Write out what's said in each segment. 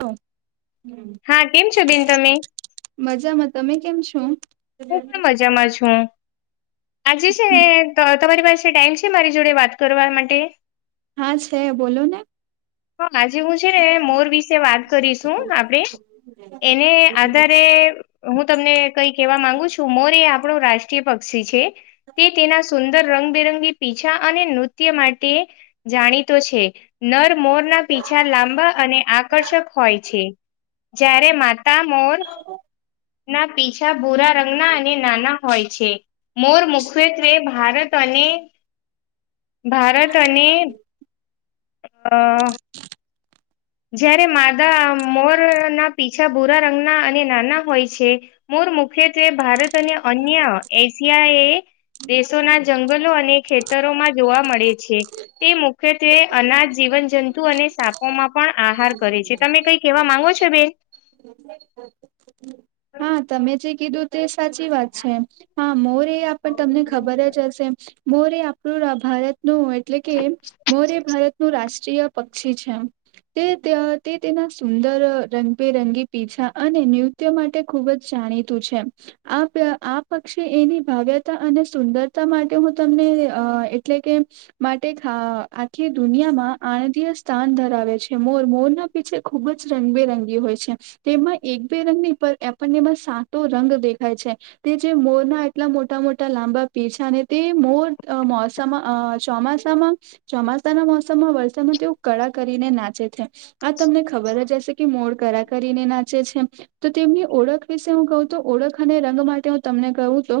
તો હા કેમ છે બેન તમે મજામાં તમે કેમ છો? હું પણ મજામાં છું આજે છે ત તમારી પાસે ટાઈમ છે મારી જોડે વાત કરવા માટે હા છે બોલો ને તો આજે હું છે ને મોર વિશે વાત કરીશું આપણેે એને આધારે હું તમને કઈ કેવા માંગુ છું મોર એ આપણો રાષ્ટ્રીય પક્ષી છે. તે તેના સુંદર રંગબેરંગી પીછા અને નૃત્ય માટે જાણીતો છે નર મોરના પીછા લાંબા અને આકર્ષક હોય છે. જયારે માતા મોર ના પીછા ભૂરા રંગના અને નાના હોય છે. મોર મુખ્યત્વે ભારત અને ભારત અને અ જયારે માદા મો ર ના પીછા ભૂરા રંગના અને નાના હોય છે મોર મુખ્યત્વે ભારત અને અન્ય એશિયાએ દેશોના જંગલો અને ખેતરોમાં જોવા મળે છે. તે મુખ્યત્વે અનાજ જીવન જંતુ અને સાપોમાં પણ આહાર કરે છે તમે કઈ કેવા માંગો છો બેન? હા તમે જે કીધું તે સાચી વાત છે હા મોરે આ પણ તમને ખબર જ હશે મોરે આપણું ભારતનું એટલે કે મોરે ભારત નું રાષ્ટ્રીય પક્ષી છે તે તે તેના સુંદર રંગબેરંગી પીછા અને નૃત્ય માટે ખુબ જ જાણીતું છે. આ આ પક્ષી એની ભાવ્યતા અને સુંદરતા માટે હું તમને એટલે કે માટે થા આખી દુનિયામાં આણંદય સ્થાન ધરાવે છે મોર મોરના પીછે ખુબ જ રંગબેરંગી હોય છે. તેમાં એક બે રંગ ની પર આપણને બ સાતો રંગ દેખાય છે. તે જે મોરના એટલા મોટા મોટા લાંબા પીછા ને તે મોર મો સમ આ ચોમાસામાં ચોમાસાના મોસમમાં વરસાદમાં તેઓ કળા કરીને નાચે છે. આ તમને ખબર જ હશે કે મોડ કરા કરીને નાચે છે. તો તેમની ઓળખ વિશે હું કહું તો ઓળખ અને રંગ માટે હું તમને કહું તો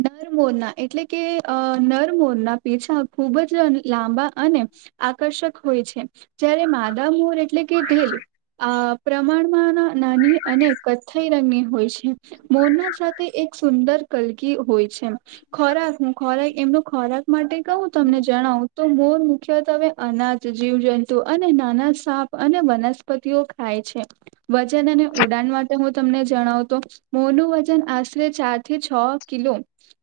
નરમોરના એટલે કે અ નરમોરના પીછા ખૂબ જ લાંબા અને આકર્ષક હોય છે જ્યારે માદા મોર એટલે કે તેલ પ્રમાણમાં નાની અને કથ્થઈ રંગની હોય છે. મોરના સાથે એક સુંદર કલકી હોય છે. ખોરાક હ ખોરાક એમનો ખોરાક માટે કહું તમને જણાવ તો મોર મુખ્યત્વે અનાજ જીવજંતુ અને નાના સાપ અને વનસ્પતિઓ ખાય છે. વજન અને ઉડાન માટે હું તમને જણાવતો. મોનું વજન આશરે ચાર થી છ કિલો.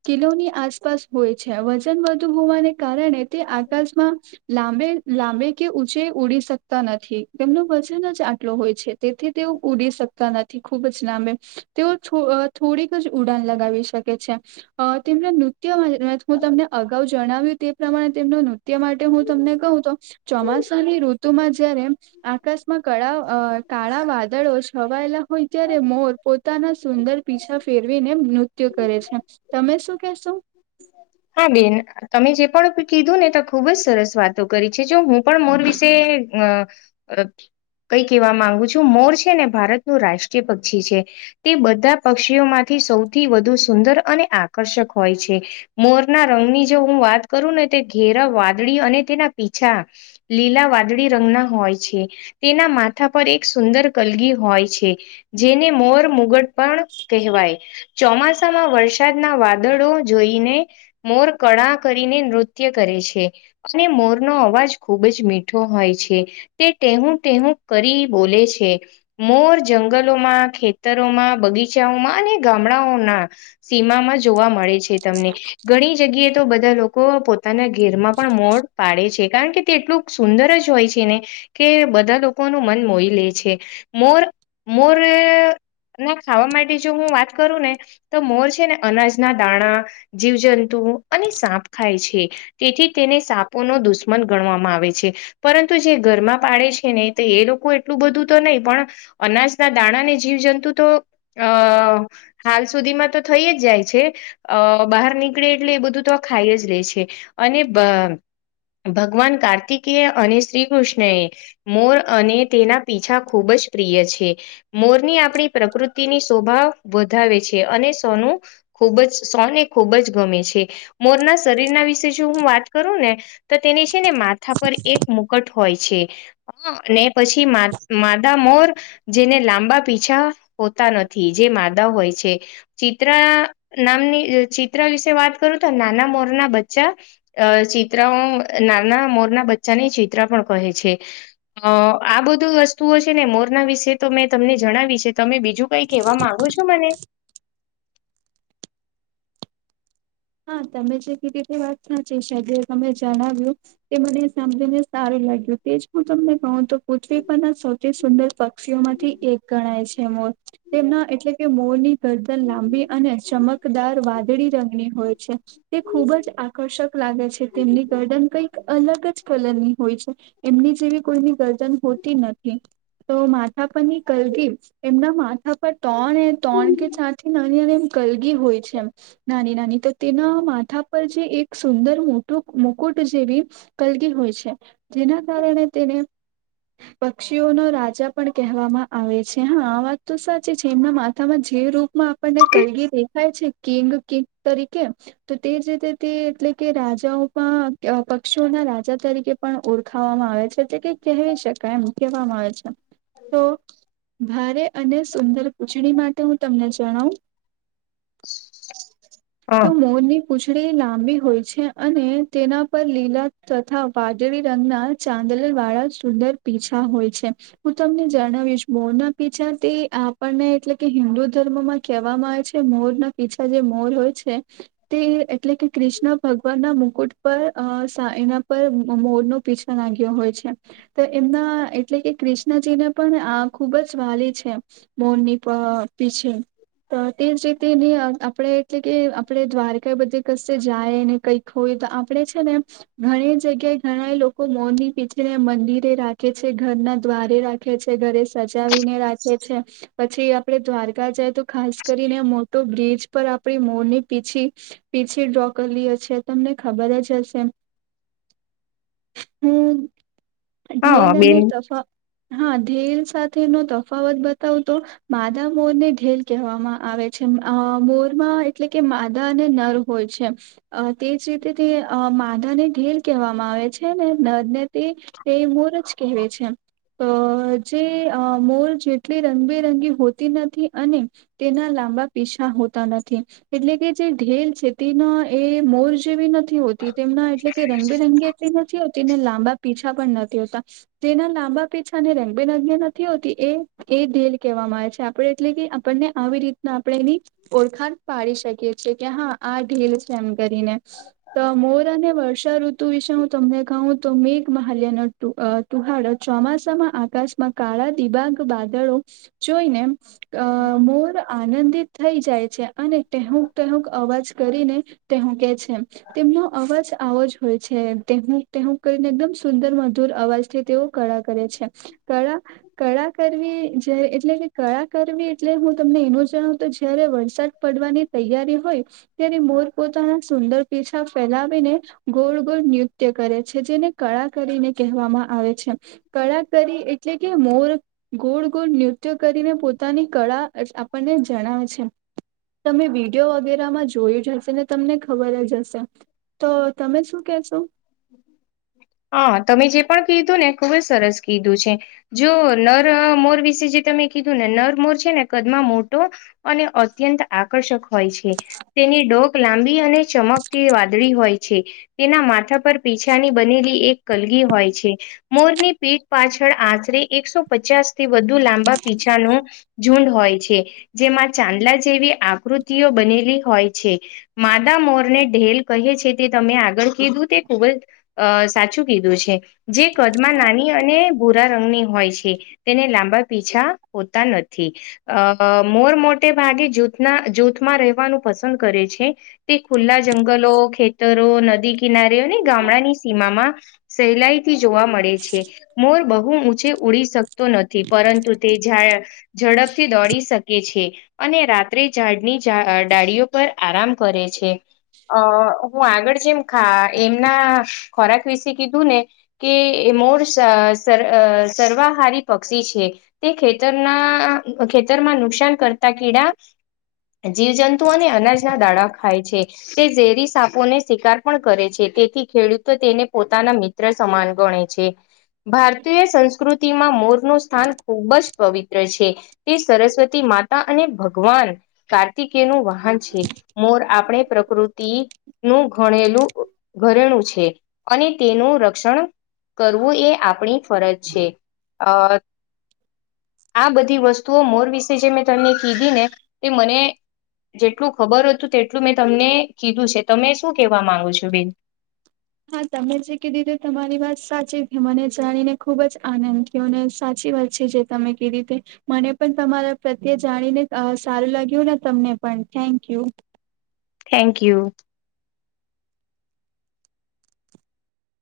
કિલોની આસપાસ હોય છે વજન વધુ હોવાને કારણે તે આકાશમાં. લાંબે લાંબે કે ઊંચે ઉડી શકતા નથી તેમનું વજન જ આટલો હોય છે. તેથી તેઓ ઉડી શકતા નથી. ખૂબ જ લાંબે તેઓ થોડીક જ ઉડાન લગાવી શકે છે. તેમના નૃત્યોમાં હું તમને અગાઉ. જણાવ્યું તે પ્રમાણે તેમનો નૃત્ય માટે હું તમને કહું તો. ચોમાસાની ઋતુમાં જયારે આકાશ. કળ અ કાળા વાદળો છવાયેલા હોય ત્યારે મોર પોતાના. સુંદર પીછા ફેરવીને નૃત્ય કરે છે તમે શું કેશો. હા બેન તમે જે પણ કીધું ને તો ખુબ જ સરસ વાતો કરી છે જો હું. પણ મોર વિશે અ. કઈ કહેવા માંગુ છું મોર છે ને ભારતનું રાષ્ટ્રીય પક્ષી છે. તે બધા પક્ષીઓમાંથી સૌથી વધુ સુંદર અને આકર્ષક હોય છે. મોરના રંગની જો હું વાત કરું ને તે ઘેરા વાદળી અને તેના પીછા. લીલા વાદળી રંગના હોય છે. તેના માથા પર એક સુંદર કલગી હોય છે. જેને મોર મુગટ પણ કહેવાય. ચોમાસામાં વરસાદના વાદળો જોઈને. મોર કળા કરીને નૃત્ય કરે છે. અને મોર નો અવાજ ખુબ જ મીઠો હોય છે. તે ટેહૂ ટેહું કરી બોલે છે. મોર જંગલોમાં ખેતરોમાં બગીચાઓમાં અને ગામડાઓના. સીમામાં જોવા મળે છે તમને ઘણી જગ્યા. એ તો બધા લોકો પોતાના ઘેરમાં પણ મોડ પાડે છે કારણ કે. તે એટલું સુંદર જ હોય છે ને. કે બધા લોકોનું મન મોઈ લે છે મોર મોર. ના ખાવા માટે જો હું વાત કરું ને તો મોર છે ને અનાજના દાણા. જીવજંતુ અને સાપ ખાય છે. તેથી તેને સાપોનો દુશ્મન ગણવામાં આવે છે. પરંતુ જે ઘરમાં પાળે છે ને તો એ લોકો એટલું બધું તો નહીં પણ. અનાજના દાણા ને જીવજંતુ તો અ. હાલ સુધીમાં તો થઈ જ જાય છે અ બહાર. નીકળે એટલે એ બધું તો આ ખાઈ જ લે છે અને બ. ભગવાન કાર્તિકેય અને શ્રીકૃષ્ણ એ. મોર અને તેના પીછા ખૂબ જ પ્રિય છે. મોરની આપણી પ્રકૃતિની શોભા વધાવે છે અને સોનું. ખૂબ જ સોને ખૂબ જ ગમે છે મોરના શરીરના વિશે જો હું વાત કરું ને. તો તેને છે ને માથા પર એક મુકટ હોય છે. હ ને પછી મા માદા મોર. જેને લાંબા પીછા હોતા નથી જે માદા હોય છે. ચિત્રા નામની ચિત્રા વિશે વાત કરું તો નાના મોરના બચ્ચા. અ ચિત્રાઓ નાના મોરના બચ્ચાને ચિત્ર પણ કહે છે. અ આ બધું વસ્તુઓ છે ને મોરના વિશે તો મેં તમને જણાવી છે. તમે બીજું કઈ કહેવા માંગો છો મને. હા તમે જે કીધી તે વાત સાચી છે જે તમે જણાવ્યું. તે મને સમજીને સારું લાગ્યું તેજ હું તમને કહું તો. પૃથ્વી પરના સૌથી સુંદર પક્ષીઓ માંથી એક ગણાય છે મોર. તેમના એટલે કે મોરની ગરદન લાંબી અને ચમકદાર વાદળી રંગની હોય. છે. તે ખૂબ જ આકર્ષક લાગે છે તેમની ગર્દન કઈક અલગ જ કલરની હોય છે. એમની જેવી કોઈની ગર્દન હોતી નથી તો માથા પરની કલગી એમના માથા પર ત્રણ એ ત્રણ કે ચાથી નાની અને એમ કલગી હોય છે એમ. નાની નાની તો તેના માથા પર જે એક સુંદર મોટુંક મુકુટ જેવી કલગી હોય છે. જેના કારણે તેને પક્ષીઓનો રાજા પણ કહેવામાં આવે છે હા આ વાત તો સાચી છે એમના મા થા માં જે રૂપમાં આપણને કલગી દેખાય છે કિંગ કિંગ તરીકે તો તેજ રીતે તે એટલે કે રાજાઓ પણ આ પક્ષીઓના રાજ રાજા તરીકે પણ ઓળખાવામાં આવે છે તે કે કહેવી શકાય એમ કહેવામાં આવે છે. તો ભારે અને સુંદર પૂછડી માટે હું તમને જણાવુ હ મોર ની પૂછડી લાંબી હોય છે અને તેના પર લીલા તથા વાદળી રંગના ચાંદલ વાળા સુંદર પીછા હોય છે. હું તમને જણાવીશ મો ના પીછા તે આપણને એટલે કે હિન્દુ ધર્મમાં કહેવામાં આવે છે મોર ના પીછા જે મોર હોય છે. તે એટલે કે કૃષ્ણ ભગવાન ના મુકુટ પર આ સા એના ઉપ માં મોર નો પીછા નાગ્યો હોય છે. તો એમના એટલે કે કૃષ્ણજીને પણ આ ખુબ જ વાલી છે. મોન ની પા પીછે તો તેજ રીતે આપણે એટલે કે આપણે દ્વારકા એ બધે કસે જાય ને કઈક હોય તો આપણે છે ને ઘણી જગ્યાએ ઘણા એ લોકો મોની પીંછ જેને મંદિરે રાખે છે ઘરના દ્વારે રાખે છે ઘરે સજાવીને રાખે છે. પછી આપડે દ્વારકા જાય તો ખાસ કરીને મોટો બ્રિજ પર આપણી મોરની પીછી પીછી ડ્રો કરીલી હશે તમને ખબર જ હશે. હું [inaudible] ઢેલ હા બેન અને તાફ હા ઢેલ સાથે નો તફાવત બતાવુ તો માદા મોર ને ઢેલ કહેવામાં આવે છે આ મોરમાં એટલે કે માદા અને નર હોય છે. અ તેજ રીતે તે અ મદ ને ઢીલ કહેવામાં આવે છે ને નર ને તે તે મોરજ કહેવે છે. તો જે આ મોર જેટલી રંગબેરંગી હોતી નથી અને તેના લાંબા પીંછા હોતા નથી. એટલે કે જે ઢેલ છે તેના એ મોર જેવી નથી હોતી તેમના એટલે કે રંગબેરંગે નથી હોતી ને લાંબા પીછા પણ નથી હોતા. જેના લાંબા પેછાને રંગબેરંગને નથી હોતી એ એ ઢેલ કહેવામાં આવે છે આપણેે એટલે કે આપણને આવી રીતના આપણે એની ઓળખાણ પાડી શકીએ છીએ કે હા આ ઢીલ છે એમ કરીને. તો મોર અને વર્ષાઋતુ વિશે હું તમને કહું તો મેઘ મહહલ્ય નો તું તુહાડ ચોમાસામાં આકાશમાં કાળા દિબાગ વાદળો જોઈને અ મોર આનંદિત થઈ જાય છે. અને તેુક તેહુક અવાજ કરીને તેહું કે છે. તેમનો અવાજ આવો જ હોય છે ટેહુક ટેહુક કરીને એકદમ સુંદર મધુર અવાજ છે તેઓ કળા કરે છે કળા કળા કરવી જ્યારે એટલે કે કળા કરવી એટલે હું તમને એનો જણાવ તો જયારે વરસાદ પડવાની તૈયારી હોય. ત્યારે મોર પોતાના સુંદર પીછા ફેલાવીને ગોલ ગોલ [unintelligible] નિત્ય કરે છે જેને કળા કરીને કહેવામાં આવે છે કળા કરી એટલે કે મોર ગોળ ગોળ નૃત્ય કરીને પોતાની કળા આપણને જણાવે છે. તમે વિડીયો વગેરેમાં જોયું જ હશે ને તમને ખબર જ હશે. તો તમે શું કેશો? હા તમે જે પણ કીધું ને ખુબ જ સરસ કીધું છે. જો નર મોર વિશે જે તમે કીધું ને નર મોર છે ને કદમાં મોટો અને અત્યંત આકર્ષક હોય છે. તેની ડોક લાંબી અને ચમકથી વાદળી હોય છે તેના માથા પર પીછાની બનેલી એક કલગી હોય છે. મોરની પીઠ પાછળ આશરે એકસો પચાસ થી વધુ લાંબા પીછા નો ઝુંડ હોય છે. જેમાં ચાંદલા જેવી આકૃતિઓ બનેલી હોય છે. માદા મોરને ઢેલ કહે છે તે તમે આગળ કીધું તે ખુબ જ અ સાચું કીધું છે. જે કદમાં નાની અને ભૂરા રંગની હોય છે. તેને લાંબા પીછા હોતા નથી. અ મોર મોટે ભાગે જૂથના જૂથમાં રહેવાનું પસંદ કરે છે. તે ખુલ્લા જંગલો, ખેતરો, નદી કિનારી અને ગામડાની સીમામાં સહેલાઈ થી જોવા મળે છે મોર બહુ ઊંચે ઉડી શકતો નથી પરંતુ તે જ ઝડપથી દોડી શકે છે. અને રાત્રે ઝાડની ડાળીઓ પર આરામ કરે છે. અ હું આગળ જેમ ખા એમના ખોરાક વિશે કીધું ને કે મોર સ સ સર્વાહારી પક્ષી છે. તે ખેતરના ખેતરમાં નુકસાન કરતા કીડા જીવજંતુ અને અનાજના દાણા ખાય છે તે ઝેરી સાપોને શિકાર પણ કરે છે. તેથી ખેડૂતો તેને પોતાના મિત્ર સમાન ગણે છે. ભારતીય સંસ્કૃતિમાં મોર નું સ્થાન ખૂબ જ પવિત્ર છે તે સરસ્વતી માતા અને ભગવાન કાર્તિકે નું વાહન છે. મોર આપણે પ્રકૃતિ નું ગણેલું ઘરેણું છે અને તેનું રક્ષણ કરવું એ આપણી ફરજ છે અ આ બધી વસ્તુઓ મોર વિશે જે મેં તમને કીધી ને તે મને જેટલું ખબર હતું તેટલું મેં તમને કીધું છે. તમે શું કેવા માંગુ છો બેન? હા તમે જે કીધી તે તમારી વાત સાચી મને જાણીને ખુબ જ આનંદ થયો અને સાચી વાત છે જે તમે કીધી તે. મને પણ તમારા પ્રત્યે જાણીને સારું લાગ્યું ને તમને પણ થેન્કયુ. Thank you.